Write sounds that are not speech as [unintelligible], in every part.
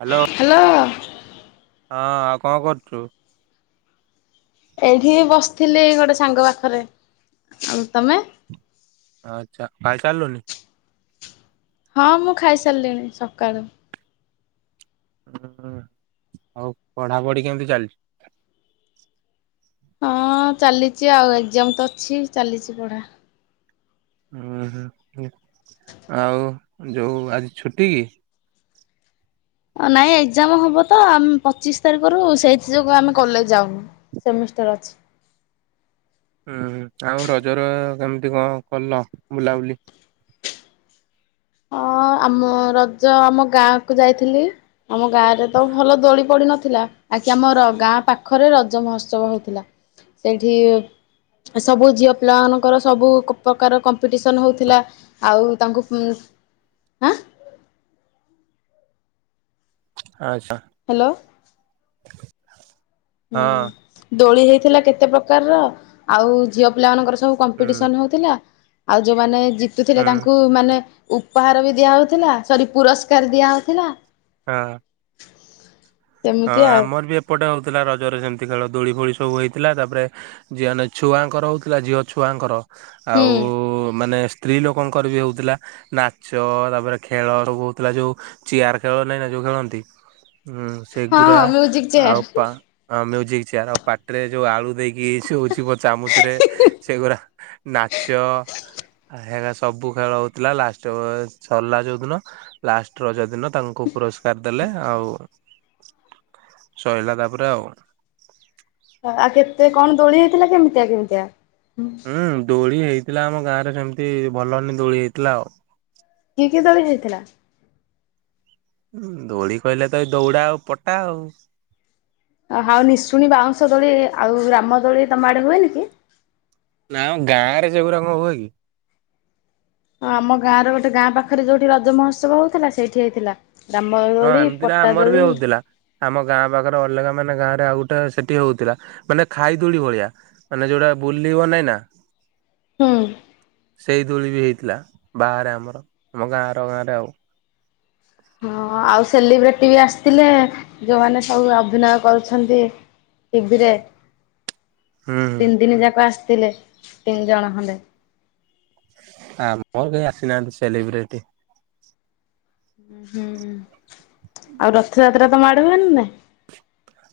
Hello. Hello. ହଁ ଆଉ କଅଁ କରୁଚୁ? ଏଇଠି ବସଥିଲି ଗୋଟେ ସାଙ୍ଗ ପାଖରେ ଆଉ ତମେ? ଆଚ୍ଛା ଖାଇ ସାଇଲୁଣି? ହଁ ମୁଁ ଖାଇସାରିଲିଣି ସକାଳୁ। ହୁଁ ହଉ ପଢାପଢି କେମତି ଚାଲିଚି? ହଁ ଚାଲିଚି ଆଉ ଏକ୍ସାମ୍ ତ ଅଛି ଚାଲିଚି ପଢା। ଉଁ ହୁଁ ହୁଁ ଆଉ ଯୋଉ ଆଜି ଛୁଟି କି? ନାଇଁ ଏକ୍ଜାମ ହବ ତ ଆମ ପଚିଶି ତାରିଖରୁ ସେଇଥି ଯୋଗୁ ଆମେ କଲେଜ ଯାଉନୁ। ସେମିଷ୍ଟାର ଅଛି। ହୁଁହୁଁ ଆଉ ରଜ ର କେମିତି କଣ କଲ ବୁଲାବୁଲି। ହଁ ଆମ ରଜ ଆମ ଗାଁ କୁ ଯାଇଥିଲି। ଆମ ଗାଁ ରେ ତ ଭଲ ଦୋଳି ପଡି ନଥିଲା। ଆଜି ଆମର ଗାଁ ପାଖରେ ରଜ ମହୋତ୍ସବ ହଉଥିଲା ସେଇଠି ସବୁ ଝିଅ ପିଲାମାନଙ୍କର ସବୁ ପ୍ରକାର କମ୍ପିଟିସନ୍ ହେଉଥିଲା। ଆଉ ତାଙ୍କୁ ଉମ ଆଁ। ଆଚ୍ଛା। ହ୍ୟାଲୋ। [unintelligible] ହଁ ହୁଁ ଦୋଳି ହେଇଥିଲା କେତେ ପ୍ରକାରର ଆଉ ଝିଅ ପିଲା ମାନଙ୍କର ସବୁ ହୁଁ କମ୍ପିଟିସନ ହଉଥିଲା ଆଉ ଯୋଉମାନେ ଜିତୁଥିଲେ ହୁଁ ତାଙ୍କୁ ମାନେ ଉପହାର ବି ଦିଆ ହଉଥିଲା ସରି ପୁରସ୍କାର ଦିଆ ହଉଥିଲା। ହଁ। [unintelligible] ହଁ ଆଉ ଆମର ବି ଏପଟେ ହଉଥିଲା ରଜରେ ସେମତି ଖେଳ ଦୋଳି ଫୋଳି ସବୁ ହେଇଥିଲା ତାପରେ ଝିଅ ନାଇ ଛୁଆଙ୍କର ହଉଥିଲା ଝିଅ ଛୁଆଙ୍କର ହୁଁ ଆଉ ମାନେ ସ ସ୍ତ୍ରୀ ଲୋକଙ୍କର ବି ହଉଥିଲା। ନାଚ ତାପରେ ଖେଳ ସବୁ ହଉଥିଲା ଯୋଉ ଚିୟାର ଖେଳ ନାଇଁ ନାଁ ଯୋଉ ଖେଳନ୍ତି। ହୁଁ ହଁ ସେଗୁରା ହଁ ମ୍ୟୁଜିକ ଚେୟାର ଆଉ ପା ମ୍ୟୁଜିକ୍ ଚେୟାର ଆଉ ପାଟିରେ ଯୋଉ ଆଳୁ ଦେଇକି ସେ ହୁଚି କଣ୍ ଚାମଚ ରେ ସେଗୁଡ଼ା ନାଚ ହେରା ସବୁ ଖେଳ ହଉଥିଲା ଲାଷ୍ଟ ବ୍-ସରିଲା ଯୋଉଦିନ। ଲାଷ୍ଟ ରଜ ଦିନ ତାଙ୍କୁ ପୁରସ୍କାର ଦେଲେ ଆଉ। ସଇଲା ତାପରେ ଆଉ। ଆଉ କେତେ କଣ ଦୋଳି ହେଇଥିଲା କେମତିଆ କେମତିଆ? ହୁଁ ଦୋଳି ହେଇଥିଲା ଆମ ଗାଁ ରେ ସେମତି ଭଲ ଭଲ ଦୋଳି ହେଇଥିଲା ଆଉ। କି କି ଦୋଳି ହେଇଥିଲା? ଦୋଳି କଇଲେ ତ ଏଇ ଦୌଡା ଆଉ ପଟା ଆଉ। ଅ ହାଉ ନିଶୁଣି ବାଉଁଶ ଦୋଳି ଆଉ ରାମଦୋଳି ତମ ଆଡେ ହୁଏନି କି? ନାଁମ ଗାଁରେ ସେଗୁରା କଣ୍ ହୁଏ କି? ଆଉ ଆମ ଗାଁ ର ଗୋଟେ ଗାଁ ପାଖରେ ଯୋଉଠି ରଜ ମହୋତ୍ସବ ହଉଥିଲା ସେଇଠି ହେଇଥିଲା। ରାମ ହଁ ଦୋଳି ଏମିତିରେ ପଟା ଆମର ବି ଦୋଳି। ହଉଥିଲା। ଆମ ଗାଁ ପାଖରେ ଅଲଗା ମାନେ ଗାଁରେ ଆଉ ଗୋଟେ ସେଠି ହଉଥିଲା ମାନେ ଖାଇ ଦୋଳି ଭଳିଆ। ମାନେ ଯୋଉଟା ବୁଲିବ ନାଇଁ ନାଁ। ହୁଁ। ସେଇ ଦୋଳି ବି ହେଇଥିଲା ବାହାରେ ଆମର ଆମ ଗାଁ ଆର ଗାଁରେ ଆଉ। ହଁ ଆଉ ସେଲିବ୍ରେଟି ବି ଆସଥିଲେ ଯୋଉମାନେ ସବୁ ଅଭିନୟ କରୁଛନ୍ତି। ଟିଭିରେ ହୁଁ ହୁଁ ତିନି ଦିନ ଯାକ ଆସିଥିଲେ ତିନି ଜଣ ଖଣ୍ଡେ। ଆମର କେହି ଆସିନାହାନ୍ତି ସେଲିବ୍ରେଟି। ହୁଁ, ଆଉ ରଥଯାତ୍ରା ତମ ଆଡେ ହୁଏ ନାଁ ନାଇଁ।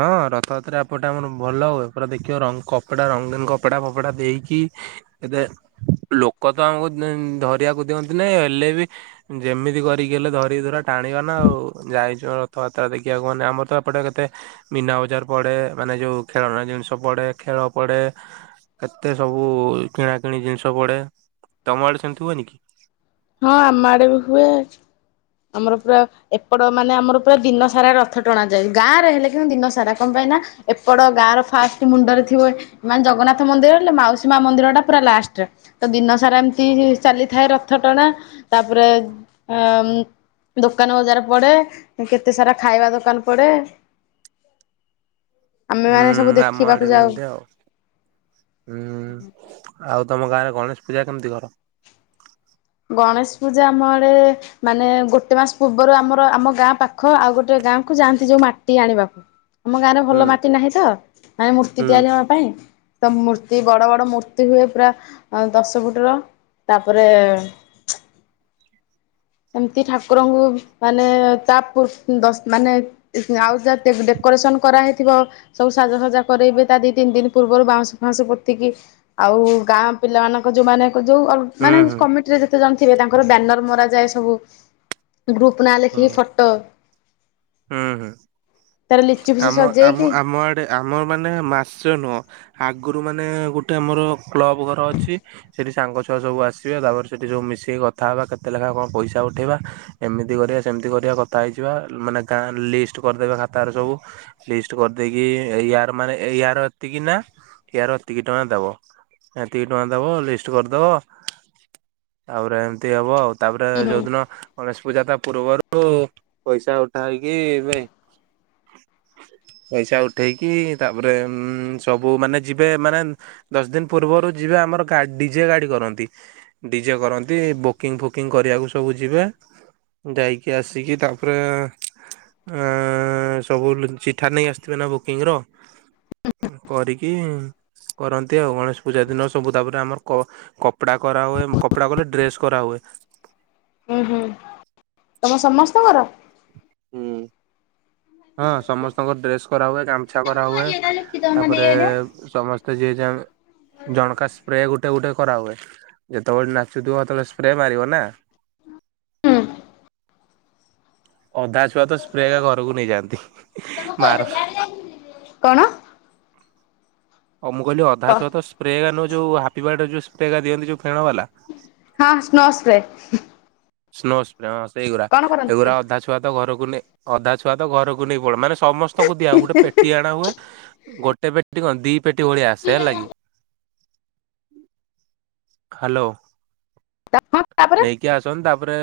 ହଁ ରଥଯାତ୍ରା ଏପଟେ ଆମର ଭଲ ହୁଏ ପୁରା ଦେଖିବ ରଙ୍ଗ କପଡା ରଙ୍ଗୀନ କପଡା ଫପଡା ଦେଇକି ଏବେ ଲୋକ ତ ଆମକୁ ଧରିବାକୁ ଦିଅନ୍ତି ନାଇ ହେଲେ ବି ଯେମିତି କରିକି ହେଲେ ଧରିିକି ଧରା ଟାଣିବା ନା ଆଉ ଯାଇଛୁ ରଥଯାତ୍ରା ଦେଖିବାକୁ ମାନେ ଆମର ତ ସେପଟେ କେତେ ମନା ବଜାର ପଡ଼େ ମାନେ ଯେୋଉ ଖେଳନା ଜିନିଷ ପଡ଼େ ଖେଳ ପଡ଼େ କେତେ ସବୁ କିଣା କିିଣି ଜିନିଷ ପଡେ ତମ ଆଡେ ସେମିତି ହୁଏନି କି। ହଁ ଆମ ଆଡେ ବି ହୁଏ। ଆମର ପୁରା ଏପଟ ମାନେ ଆମର ପୁରା ଦିନ ସାରା ରଥ ଟଣାଯାଏ ଗାଁରେ ହେଲେ କିନ୍ତୁ ଦିନ ସାରା କଣ ପାଇଁ ନା ଏପଟ ଗାଁ ର ଫାଷ୍ଟ ମୁଣ୍ଡରେ ଥିବ ମାନେ ଜଗନ୍ନାଥ ମନ୍ଦିର ହେଲେ ମାଉସୀ ମା ମନ୍ଦିର ଟା ପୁରା ଲାଷ୍ଟରେ ତ ଦିନ ସାରା ଏମିତି ଚାଲିଥାଏ ରଥ ଟଣା ତାପରେ ଆଉଁ। ଦୋକାନ ବଜାର ପଡେ କେତେ ସାରା ଖାଇବା ଦୋକାନ ପଡେ [inaudible] ଆମେ ମାନେ ସବୁ ହୁଁ ଆମ ଦେଖିବାକୁ ଆଡେ ବି ଯାଉ। ଏମିତି ଆଉ ହୁଁ। ଆଉ ତମ ଗାଁରେ ଗଣେଶ ପୂଜା କେମିତି କର ଗଣେଶ ପୂଜା ଆମଆଡ଼େ ମାନେ ଗୋଟେ ମାସ ପୂର୍ବରୁ ଆମର ଆମ ଗାଁ ପାଖ ଆଉ ଗୋଟେ ଗାଁ କୁ ଯାଆନ୍ତି ଯୋଉ ମାଟି ଆଣିବାକୁ। ଆମ ଗାଁରେ ହୁଁ ଭଲ ମାଟି ନାହିଁ ତ ମାନେ ହୁଁ ମୂର୍ତ୍ତି ତିଆରି ହବା ପାଇଁ ସ ମୂର୍ତ୍ତି ବଡ ବଡ ମୂର୍ତ୍ତି ହୁଏ ପୁରା ଦଶ ଫୁଟ ର ତାପରେ [unintelligible] ଏମତି ଠାକୁରଙ୍କୁ ମାନେ ତା ମାନେ ଆଉ ଯ ଡେକୋରେସନ କରା ହେଇଥିବ। ସବୁ ସାଜାସଜା କରରେବେ ତା ଦି ତିନି ଦିନ ପୂର୍ବରୁ ବାଉଁଶ ଫାଁସ ପୋତିକି ଆଉ ଗାଁ ପିଲାମାନାଙ୍କ ଯୋଉ ମାନ ଯୋଉ ଅଲଗା ହୁଁ ମାନେ ହୁଁ କମିଟି ରେ ଯେତେ ଜଣ ଥିବେ ତାଙ୍କର ବ୍ୟାନର ମରା ଯାଏ ସବୁ ଗ୍ରୁପ ନାଁ ହୁଁ। ଲେଖିକି ଫଟୋ। ହୁଁ ହୁଁ ତାର ଲିଚୁ ଫିଚୁ ଆମ ଆମ ସଜେଇକି ଆମ ଆଡ଼େ ଆମ ମାନେ ମାସ ନୁହଁ ଆଗରୁ ମାନେ ଗୋଟେ ଆମର କ୍ଲବ ଘର ଅଛି ସେଠି ସାଙ୍ଗ ଛୁଆ ସବୁ ଆସିବେ ତାପରେ ସେଇଠି ସବୁ ମିଶିକି କଥା ହେବା କେତ ଲେଖା କଣ ପଇସା ଉଠାଇବା। ଏମିତି କରିବା ସେମିତି କରିବା କଥା ହେଇଯିବା ମାନେ ଗାଁ ଲିଷ୍ଟ କରିଦେବା ଖାତାରେ ସବୁ। ଲିଷ୍ଟ କରିଦେଇକି ୟାର ମାନେ ୟାରତିକ ନା ୟାରତିକ ଟଙ୍କା ଦବ ଏତିକି ଟଙ୍କା ଦବ ଲିଷ୍ଟ କରିଦବ ତାପରେ ଏମିତି ହବ ଆଉ। ତାପରେ ହୁଁ ଯୋଉଦିନ ଗଣେଶ ପୂଜା ତା ପୂର୍ବରୁ ପଇସା ଉଠା ହେଇକି ଏ ପଇସା ଉଠେଇକି ତାପରେ ଉ ସବୁ ମାନେ ଯିବେ ମାନେ ଦଶ ଦିନ ପୂର୍ବରୁ ଯିବେ ଆମର ଡିଜେ ଗାଡି କରନ୍ତି। ଡିଜେ କରନ୍ତି ବୁକିଂ ଫୁକିଂ କରିବାକୁ ସବୁ ଯିବେ ଯାଇକି ଆସିକି ତାପରେ ଅ ସବୁ ଚିଠାରେ ନେଇକି ଆସିଥିବେ ନା ବୁକିଂ ର କରିକି ହିଁ କରନ୍ତି ଆଉ ଗଣେଶ ପୂଜା ଦିନ ସବୁ ତାପରେ ଆମର କପଡା କରାହୁଏ କପଡା କଲେ ଡ୍ରେସ କରା ହୁଏ। ହୁଁ ହୁଁ ତମ ସମସ୍ତଙ୍କର। ହୁଁ। ହଁ ସମସ୍ତଙ୍କ ଡ୍ରେସ କରାହୁଏ ଗାମୁଛା କରାହୁଏ ତାପରେ ସମସ୍ତେ ଯିଏ ଯାହା ଆମେ ଜଣକା ସ୍ପ୍ରେ ଗୋଟେ ଗୋଟେ ଗୋଟେ କରାହୁଏ ଯେତେବେଳେ ନାଚୁଥିବ ସେତେବେଳେ ସ୍ପ୍ରେ ମାରିବ ନା। ହୁଁ। ଅଧା ଛୁଆ ତ ସ୍ପ୍ରେ ଏକା ଘରକୁ ନେଇଯାଆନ୍ତି ମାରନ୍ତି ନି। କଣ। ହଉ ମୁ କହିଲି ହଁ ଅଧାଛୁଆ ସ୍ପ୍ରେ ମାନେ ଯୋଉ ହାପି ବାର୍ଥଡେ ଯୋ ସ୍ପ୍ରେ ଦିଅନ୍ତି ଯଉ ଫେଣ ବାଲା। ହଁ ସ୍ନୋ ସ୍ପ୍ରେ। ସ୍ନୋ ସ୍ପ୍ରେ ହଁ ସେଇଗୁଡା କଣ କରନ୍ତି ଏଗୁଡା ଅଧା ଛୁଆ ତ ଘରକୁ ନେଇ ଅଧା ଛୁଆ ତ ଘରକୁ ନେଇ ପଲେଇବେ ମାନେ ସମସ୍ତଙ୍କୁ ଦିଆ ଗୋଟେ ପେଟି ଆଣାହୁଏ ଗୋଟେ ପେଟି କଣ ଦି ପେଟି ଭଳିଆ ଆସେ ହେଲା କି? ହାଲୋ। [unintelligible] ତାପରେ। ଟିକେ ଆସନ୍ତି ତାପରେ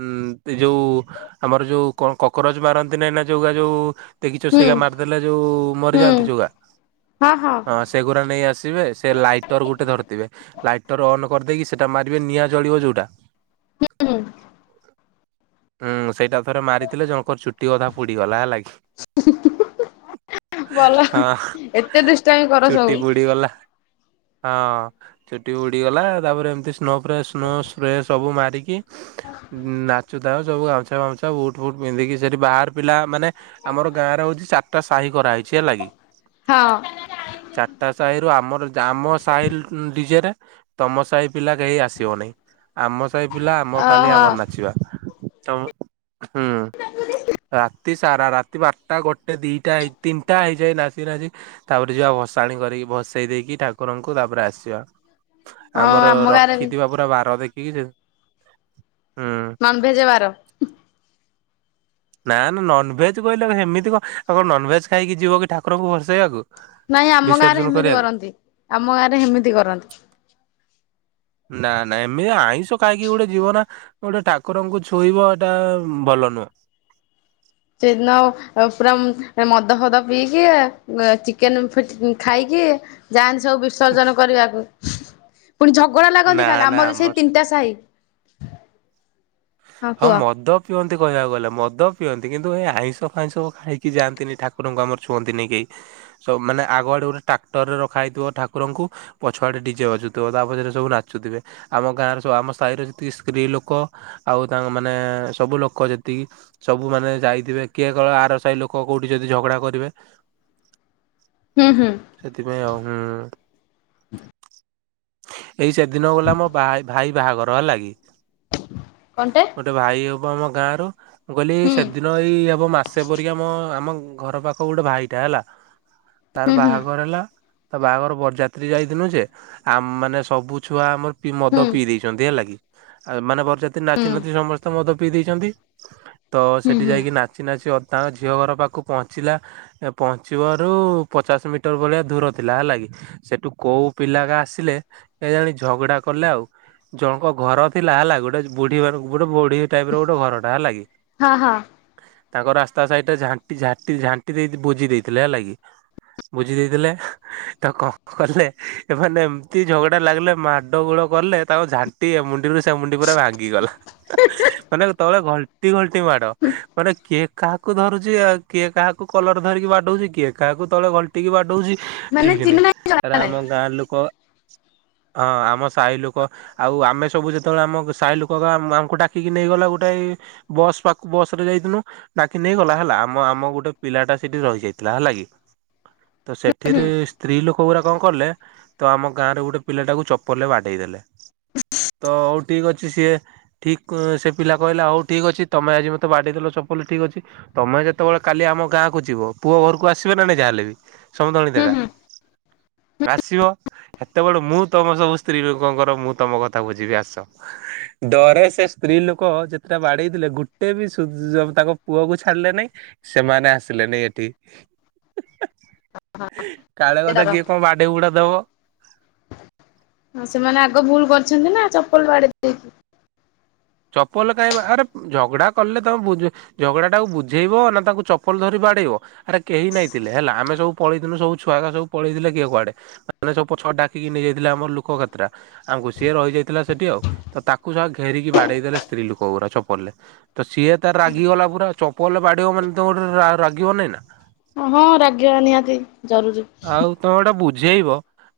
ଉଁ ଏ ଯୋଉ। ଆମର ଯୋଉ କଣ କକରୋଯ ମାରନ୍ତି ନାଇଁ ନା ଯୋଉା ଯୋଉ ଦେଖିଛ ହୁଁ ସେଇଗା ମାରିଦେଲେ ଯୋଉ ହୁଁ ମରିଯାଆନ୍ତି ଯଉଗା ହଁ। ସେଗୁଡ଼ା ନେଇ ଆସିବେ ସେ ଲାଇଟର ଗୋଟେ ଧରିଥିବେ ଲାଇ ଟର୍ ଅନ୍ କରିଦେଇି ସେଟା ମାରିବେ ନିଆଁ ଜଳିବ ଯେଉଁଟା ହୁଁ ଉୁଁ ସେଇଟା ଥରେ ମାରିଥିଲେ ଜଣଙ୍କର ଚୁଟି ଅଧା ପୁଡିଗଲା ହେଲା କିି? ଭଲ [inaudible] ହଁ ଏତେ ଦୁଷ୍ଟାମି କର ସବୁ ଚୁଟି ପୁଡିଗଲା ହଁ। ଚୁଟି ଉଡିଗଲା ତାପରେ ଏମତି ସ୍ନୋ ଫ୍ରେ ସ୍ନୋ ସ୍ପ୍ରେ ସବୁ ମାରିକି ନାଚୁ ସବୁ ଗାମଛା ଫାମୁଛ ବୁଟ ଫୁଟ୍ ପିନ୍ଧିକି ସେଠି ବାହାର ପିଲା ମାନେ ଆମର ଗାଁ ରେ ହଉଛି ଚାରିଟା ସାହି କରାହେଇଛି ହେଲା କି? ହଁ। ଚାରିଟା ସାହିରୁ ଆମର ଆମ ସାହି ଡିଜେରେ ତମ ସାହି ପିଲା କେହି ଆସିବ ନାହିଁ ଆମ ସାହି ପିଲା ଆମର କାଲି ଓହୋ। ଆମର ନାଚିବା। ତ ହୁଁ। ରାତି ସାରା ରାତି ବାରଟା ଗୋଟେ ଦିଟା ହେଇ ତିନିଟା ହେଇଯାଏ ନାଚି ନାଚି ତାପରେ ଯିବା ଭସାଣି କରିକି ଭସେଇ ଦେଇକି ଠାକୁରଙ୍କୁ ତାପରେ ଆସିବା। ହଁ ଆମର ଆମ ଗାଁରେ ବି ରଖିଥିବା ପୁରା ବାର ଦେଖିକି ସେ ହୁଁ। ନନଭେଜ ବାର। ନା ନା ନନଭେଜ କହିଲେ ହେମିତି କଣ ଆଉ କଣ ନନଭେଜ ଖାଇକି ଯିବ କି ଠାକୁରଙ୍କୁ ଭସେଇବାକୁ। ନାଇଁ ଆମ ଗାଁ ରେ ବିସର୍ଜନ ହେମିତି କରିବାକୁ। କରନ୍ତି ଆମ ଗାଁ ରେ ହେମିତି କରନ୍ତି। ନା ନା ଏମିତି ଆଇଁଶ ଖାଇକି ଗୋଟେ ଜିିବନା ଗୋଟେ ଠାକୁରଙ୍କୁ ଛୁଇଁବ ଏଟା ଭଲ ନୁହଁ। ସେଦିନ ପୁରା ମଦ ଫଦ ପିଇକି ଚିକେନ ଫି ଖାଇକି? ଯାଆନ୍ତି ସବୁ ବିସର୍ଜନ କରିବାକୁ। ପୁଣି ଝଗଡା ଲାଗନ୍ତି ନା ଖାଲି ନା ଆମର ବି ସେଇ ତିନିଟା ସାହି। ହଁ ମଦ ପିଅନ୍ତି କହିବାକୁ ଗଲେ ମଦ ପିଅନ୍ତି କିନ୍ତୁ ଏ ଆଇଁଷ ଫାଇଁସ ଖାଇକି ଯାଆନ୍ତିନି ଠାକୁରଙ୍କୁ ଆମର ଛୁଅନ୍ତିନି କେହି। ସବୁମାନେ ଆଗୁଆଡ଼େ ଗୋଟେ ଟ୍ରାକ୍ଟରରେ ରଖା ହେଇଥିବ ଠାକୁରଙ୍କୁ ପଛୁଆଡେ ଡିଜେ ବାଜୁଥିବ ତା ପଛରେ ସବୁ ନାଚୁଥିବେ। ଆମ ଗାଁର ସ ଆମ ସାହି ଯେତିକି ସ୍ତ୍ରୀ ଲୋକ ଆଉ ତାଙ୍କ ମାନେ ସବୁ ଲୋକ ଯେତିକି ସବୁ ମାନେ ଯାଇଥିବେ କିଏ କଳ ଆର ସାହି ଲୋକ କୋଉଠି ଯଦି ଝଗଡା କରିବେ [unintelligible] ହୁଁ ହୁଁ। ସେଥିପାଇଁ ଆଉ ହୁଁ। ଏଇ ସେଦିନ ଗଲା ମୋ ଭା ଭାଇ ବାହାଘର ହେଲା କି? କଣ ଟେ। ଗୋଟେ ଭାଇ ହବ ଆମ ଗାଁରୁ ମୁଁ କହିଲି ହୁଁ ସେଦିନ ଏଇ ହବ ମାସେ ପରିକି ଆମ ଆମ ଘର ପାଖ ଗୋଟେ ଭାଇଟା ହେଲା ତାର ହୁଁ ହୁଁ ବାହାଘର ହେଲା ତା ବାହାଘର ବରଯାତ୍ରୀ ଯାଇ [unintelligible] ଯେ ଆ ମାନେ ସବୁ ଛୁଆ ଆମର ହୁଁ ମଦ ପିଇ ଦେଇଛନ୍ତି ହେଲା କିି, ଆ ମାନେ ନାଚି ହୁଁ ନାଚି ସମସ୍ତେ ମଦ ପିଇ ଦେଇଛନ୍ତି, ତ ହୁଁ ସେଠି ହୁଁ। ଯାଇକି ନା ନାଚି ନାଚ ତାଙ୍କ ଝିଅ ଘର ପାଖକୁ ପହଞ୍ଚିଲା। ଏ ପହଞ୍ଚିବାରୁ ପଚାଶ ମିଟର ଭଳିଆ ଦୂର ଥିଲା, ହେଲା କିି, ସେଠୁ କୋଉ ପିଲାଗା ଆସିଲେ କେଜାଣି, ଝଗଡା କଲେ ଆଉ, ଜଣଙ୍କ ଘର ଥିଲା, ହେଲା, ଗୋଟେ ବୁଢୀ ମାନ ଗୋଟେ ବୁଢୀ ଟାଇପର ଗୋଟେ ଘର ଟା ହେଲା କି, ହଁ ହଁ ତାଙ୍କ ରାସ୍ତା ସାଇଡ ଟା ଝାଟିଝାଟି ଝାଣ୍ଟି ଦେଇ ବୋଜି ଦେଇଥିଲେ, ହେଲା କିି ବୁଝି ଦେଇଥିଲେ, ତ କଣ କଲେ ଏମାନେ ଏମିତି ଝଗଡା ଲାଗିଲେ, ମାଡ଼ ଗୋଳ କଲେ, ତାଙ୍କ ଝାଣ୍ଟି ଏମୁଣ୍ଡିରୁ ସେ ମୁୁଣ୍ଡି ପୁରା ଭାଙ୍ଗିଗଲା। ମାନେ, ତଳେ ଘଲଟି ଘଲଟି ମାଡ, ମାନେ କିଏ କାହାକୁ ଧରୁଛି ଆ କିଏ କାହାକୁ କଲର ଧରିକି ବାଡଉଛି, କିଏ କାହାକୁ ତଳେ ତିକି ବାଡଉଛି, ମାନେ ଠିକ୍ ଚିହ୍ନା ନାହିଁ କି, ଜଣା ନାହିଁ ଆମ ଗାଁ ଲୋକ? ହଁ, ଆମ ସାହି ଲୋକ ଆଉ ଆମେ ସବୁ ଯେତେବେଳେ ଆମ ସାହି ଲୋକ, ଆମକୁ ଡାକିକି ନେଇଗଲା ଗୋଟେଏ। ବସ୍ ପାଖୁ, ବସ୍ ରେ ଯାଇଥିଲୁ। ଡାକି ନେଇଗଲା, ହେଲା ଆମ ଆମ ଗୋଟେ ପିଲା ଟା ସେଠି ରହିଯାଇଥିଲା, ହେଲା କି ତ ସେଠିରେ ସ୍ତ୍ରୀ ଲୋକ ଗୁଡ଼ା କଣ କଲେ ତ ଆମ ଗାଁରେ ଗୋଟେ ପିଲାଟାକୁ ଚପଲରେ ବାଡେଇ ଦେଲେ। ତ ହଉ ଠିକ୍ ଅଛି, ସିଏ ଠିକ୍ ସେ ପିଲା କହିଲା, ହଉ ଠିକ୍ ଅଛି। ତମେ ଆଜି ମତେ ବାଡିଇଦେଲ ଚପଲରେ, ଠିକ୍ ଅଛି। ତମେ ଯେତେବେଳେ କାଲି ଆମ ଗାଁକୁ ଯିବ, ପୁଅ ଘରକୁ ଆସିବେ ନା? ନାହିଁ, ଯାହା ହେଲେବି ସମୁଦୁଣି ହୁଁ ଦେଖା। ହୁଁ ଆସିବ ସେତେବେଳେ ମୁଁ ତମ ସବୁ ସ୍ତ୍ରୀ ଲୋକଙ୍କର ମୁଁ ତମ କଥା ବୁଝିବି, ଆସ। [inaudible] ଡରେ ସେ ସ୍ତ୍ରୀ ଲୋକ ଯେତେଟା ବାଡେଇଥିଲେ, ଗୋଟେ ବି ସୁଯ୍ୟ ତାଙ୍କ ପୁଅ କୁ ଛାଡିଲେନି। ସେମାନେ ଆସିଲେନି ଏଠି, କାଳେ କଥା ସେଟାର। କିଏ କଣ ବାଡଈ ବୁଡ଼ା ଦବ। ହଁ, ସେମାନେ ଆଗ ଭୁଲ୍ କରିଛନ୍ତି ନା, ଚପଲ ବାଡେଇ ଦେଇକି। ଚପଲ କାଇଁବା? ଆରେ, ଝଗଡା କଲେ ତମ ବୁ ଝଗଡାଟା ବୁଝେଇବ ନା, ତାକୁ ଚପଲ ଧରି ବାଡେଇବ? ଆରେ, କେହି ନାଇଁଥିଲେ ହେଲା। ଆମେ ସବୁ ପଲେଇଥିଲୁ। ସବୁ ଛୁଆକା ସବୁ ପଳେଇଥିଲେ, କିଏ କୁଆଡେ ମାନେ ସବୁ ପଛ ଡାକିକି ନେଇଯାଇଥିଲି ଆମର ଲୋକ କେତେଟା? ଆମକୁ ସିଏ ରହିଯାଇଥିଲା ସେଠି। ଆଉ ତ ତାକୁ ସଳା ଘେରିକି ବାଡେଇ ଦେଲେ ସ୍ତ୍ରୀ ଲୋକ ଗୁରା ଚପଲ ରେ। ତ ସିଏ ତାର ରାଗିଗଲା। ପୁରା ଚପଲ ରେ ବାଡିବ, ମାନେ, ତମେ ଗୋଟେ ରାଗିବ ନାହିଁ ନା? ହଁ, ରାଗିବା ନିହାତି ଜରୁରୀ। ଆଉ ତମେ ଗୋଟା ବୁଝେଇବ।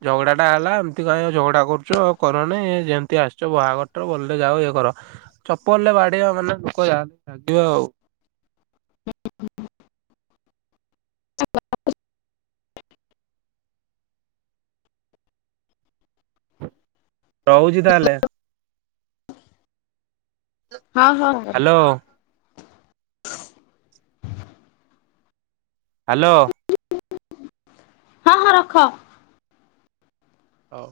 ଝଗଡା ଟା ହେଲା ଏମିତି କାହିଁ ଝଗଡା କରୁଛୁ? କରନି। ଯେମିତି ଆସିଛ, ବାହାଘରଟା ଭଲରେ ଯାଉ, ଇଏ କର। ଚପଲାରେ ବାଡ଼େଇବା ମାନେ [inaudible] ଆଉ ରହୁଛି ତାହେଲେ। ହଁ ହଁ। ହଁ ହାଲୋ। ହାଲୋ। ହଁ ହଁ, ରଖ। ହଉ।